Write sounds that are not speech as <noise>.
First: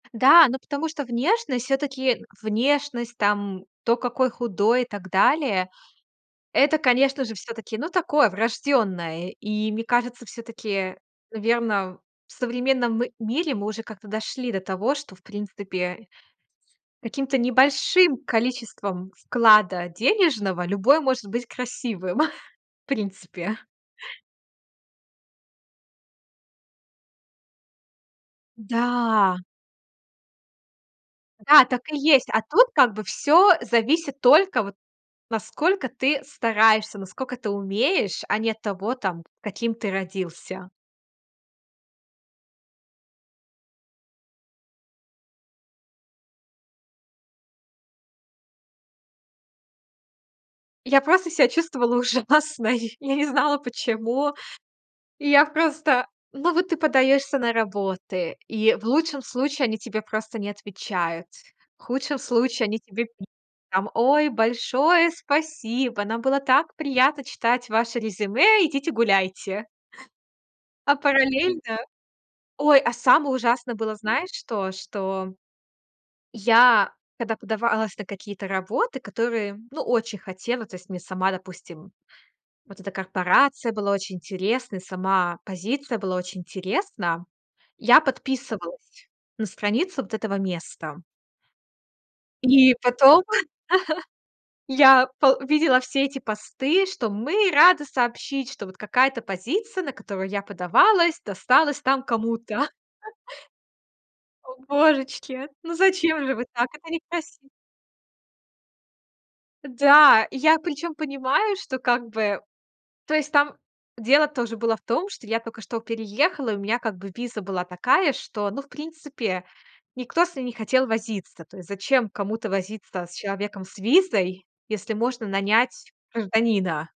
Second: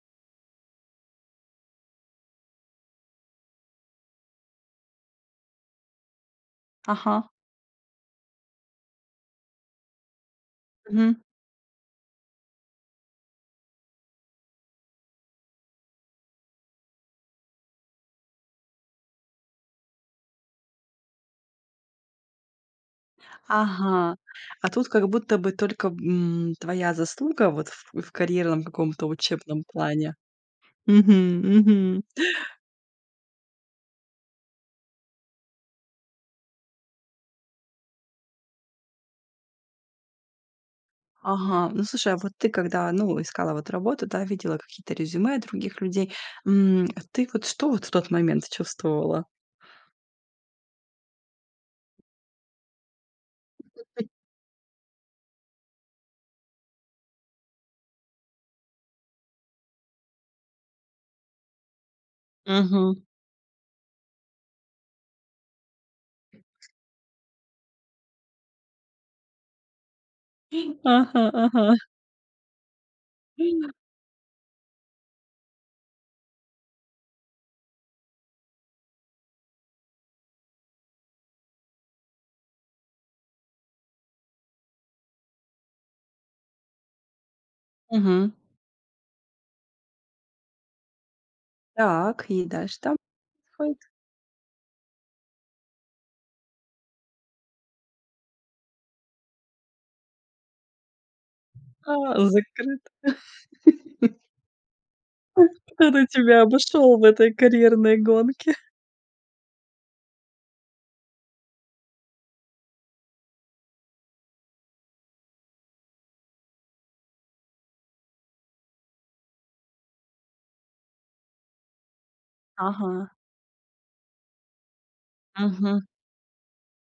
Да, ну, потому что внешность всё-таки внешность там, то, какой худой и так далее Это, конечно Ага. же, всё-таки, ну, такое врождённое. И мне кажется, всё-таки, Мгм. наверно, в современном мире мы уже как-то дошли до того, что, в принципе, каким-то небольшим количеством вклада денежного любой может быть красивым, <chuckles> в принципе. Ага, а тут как будто бы только, м, твоя заслуга вот в в карьерном каком-то Да. учебном плане. Мгм, Да, так и мгм. есть. А тут как бы всё зависит только вот насколько ты стараешься, наскока ты умеешь, а не от того, там, каким ты родился. Ага, ну слушай, а вот ты когда, ну, искала вот работу, да, видела какие-то резюме других людей, м, ты вот что вот в тот момент чувствовала? Я просто ся чувствовала ужасно и я не знала <unintelligible> почему. И я просто ну вот ты подаёшься на работы. И в лучшем случае они тебе просто не отвечают. В худшем случае они Мгм. тебе пишут там: "Oй, большое спасибо, нам было так приятно читать ваше резюме, идите гуляйте". <chuckles> А Ага, параллельно ага. Ой, а самое ужасное было, знаешь, что? Что я, когда подавалась на какие-то работы, которые, ну очень хотела. То есть мне сама, допустим вот эта корпорация была очень интересной, сама позиция была очень интересна. Я Мгм. подписывалась на страницу вот этого места. Так, и И дальше там потом ...ходит? <chuckles> я пол видела все эти посты, что "мы рады сообщить", что вот какая-то позиция, на которую я подавалась, досталась там А, кому-то.. закрыта. <chuckles> <chuckles> О, божечки, <chuckles> ну Кто-то зачем же тебя вы так? Это обошёл в этой некраси карьерной гонке. <chuckles> Да, и я причём понимаю, что как бы то есть там дело тоже было в том, что я тока что переехала. И у меня как бы виза была такая, что, ну, в принципе, никто с ней не хотел возиться. То есть зачем кому-то возиться Ага. с человеком с визой, если можно Мгм. нанять гражданина?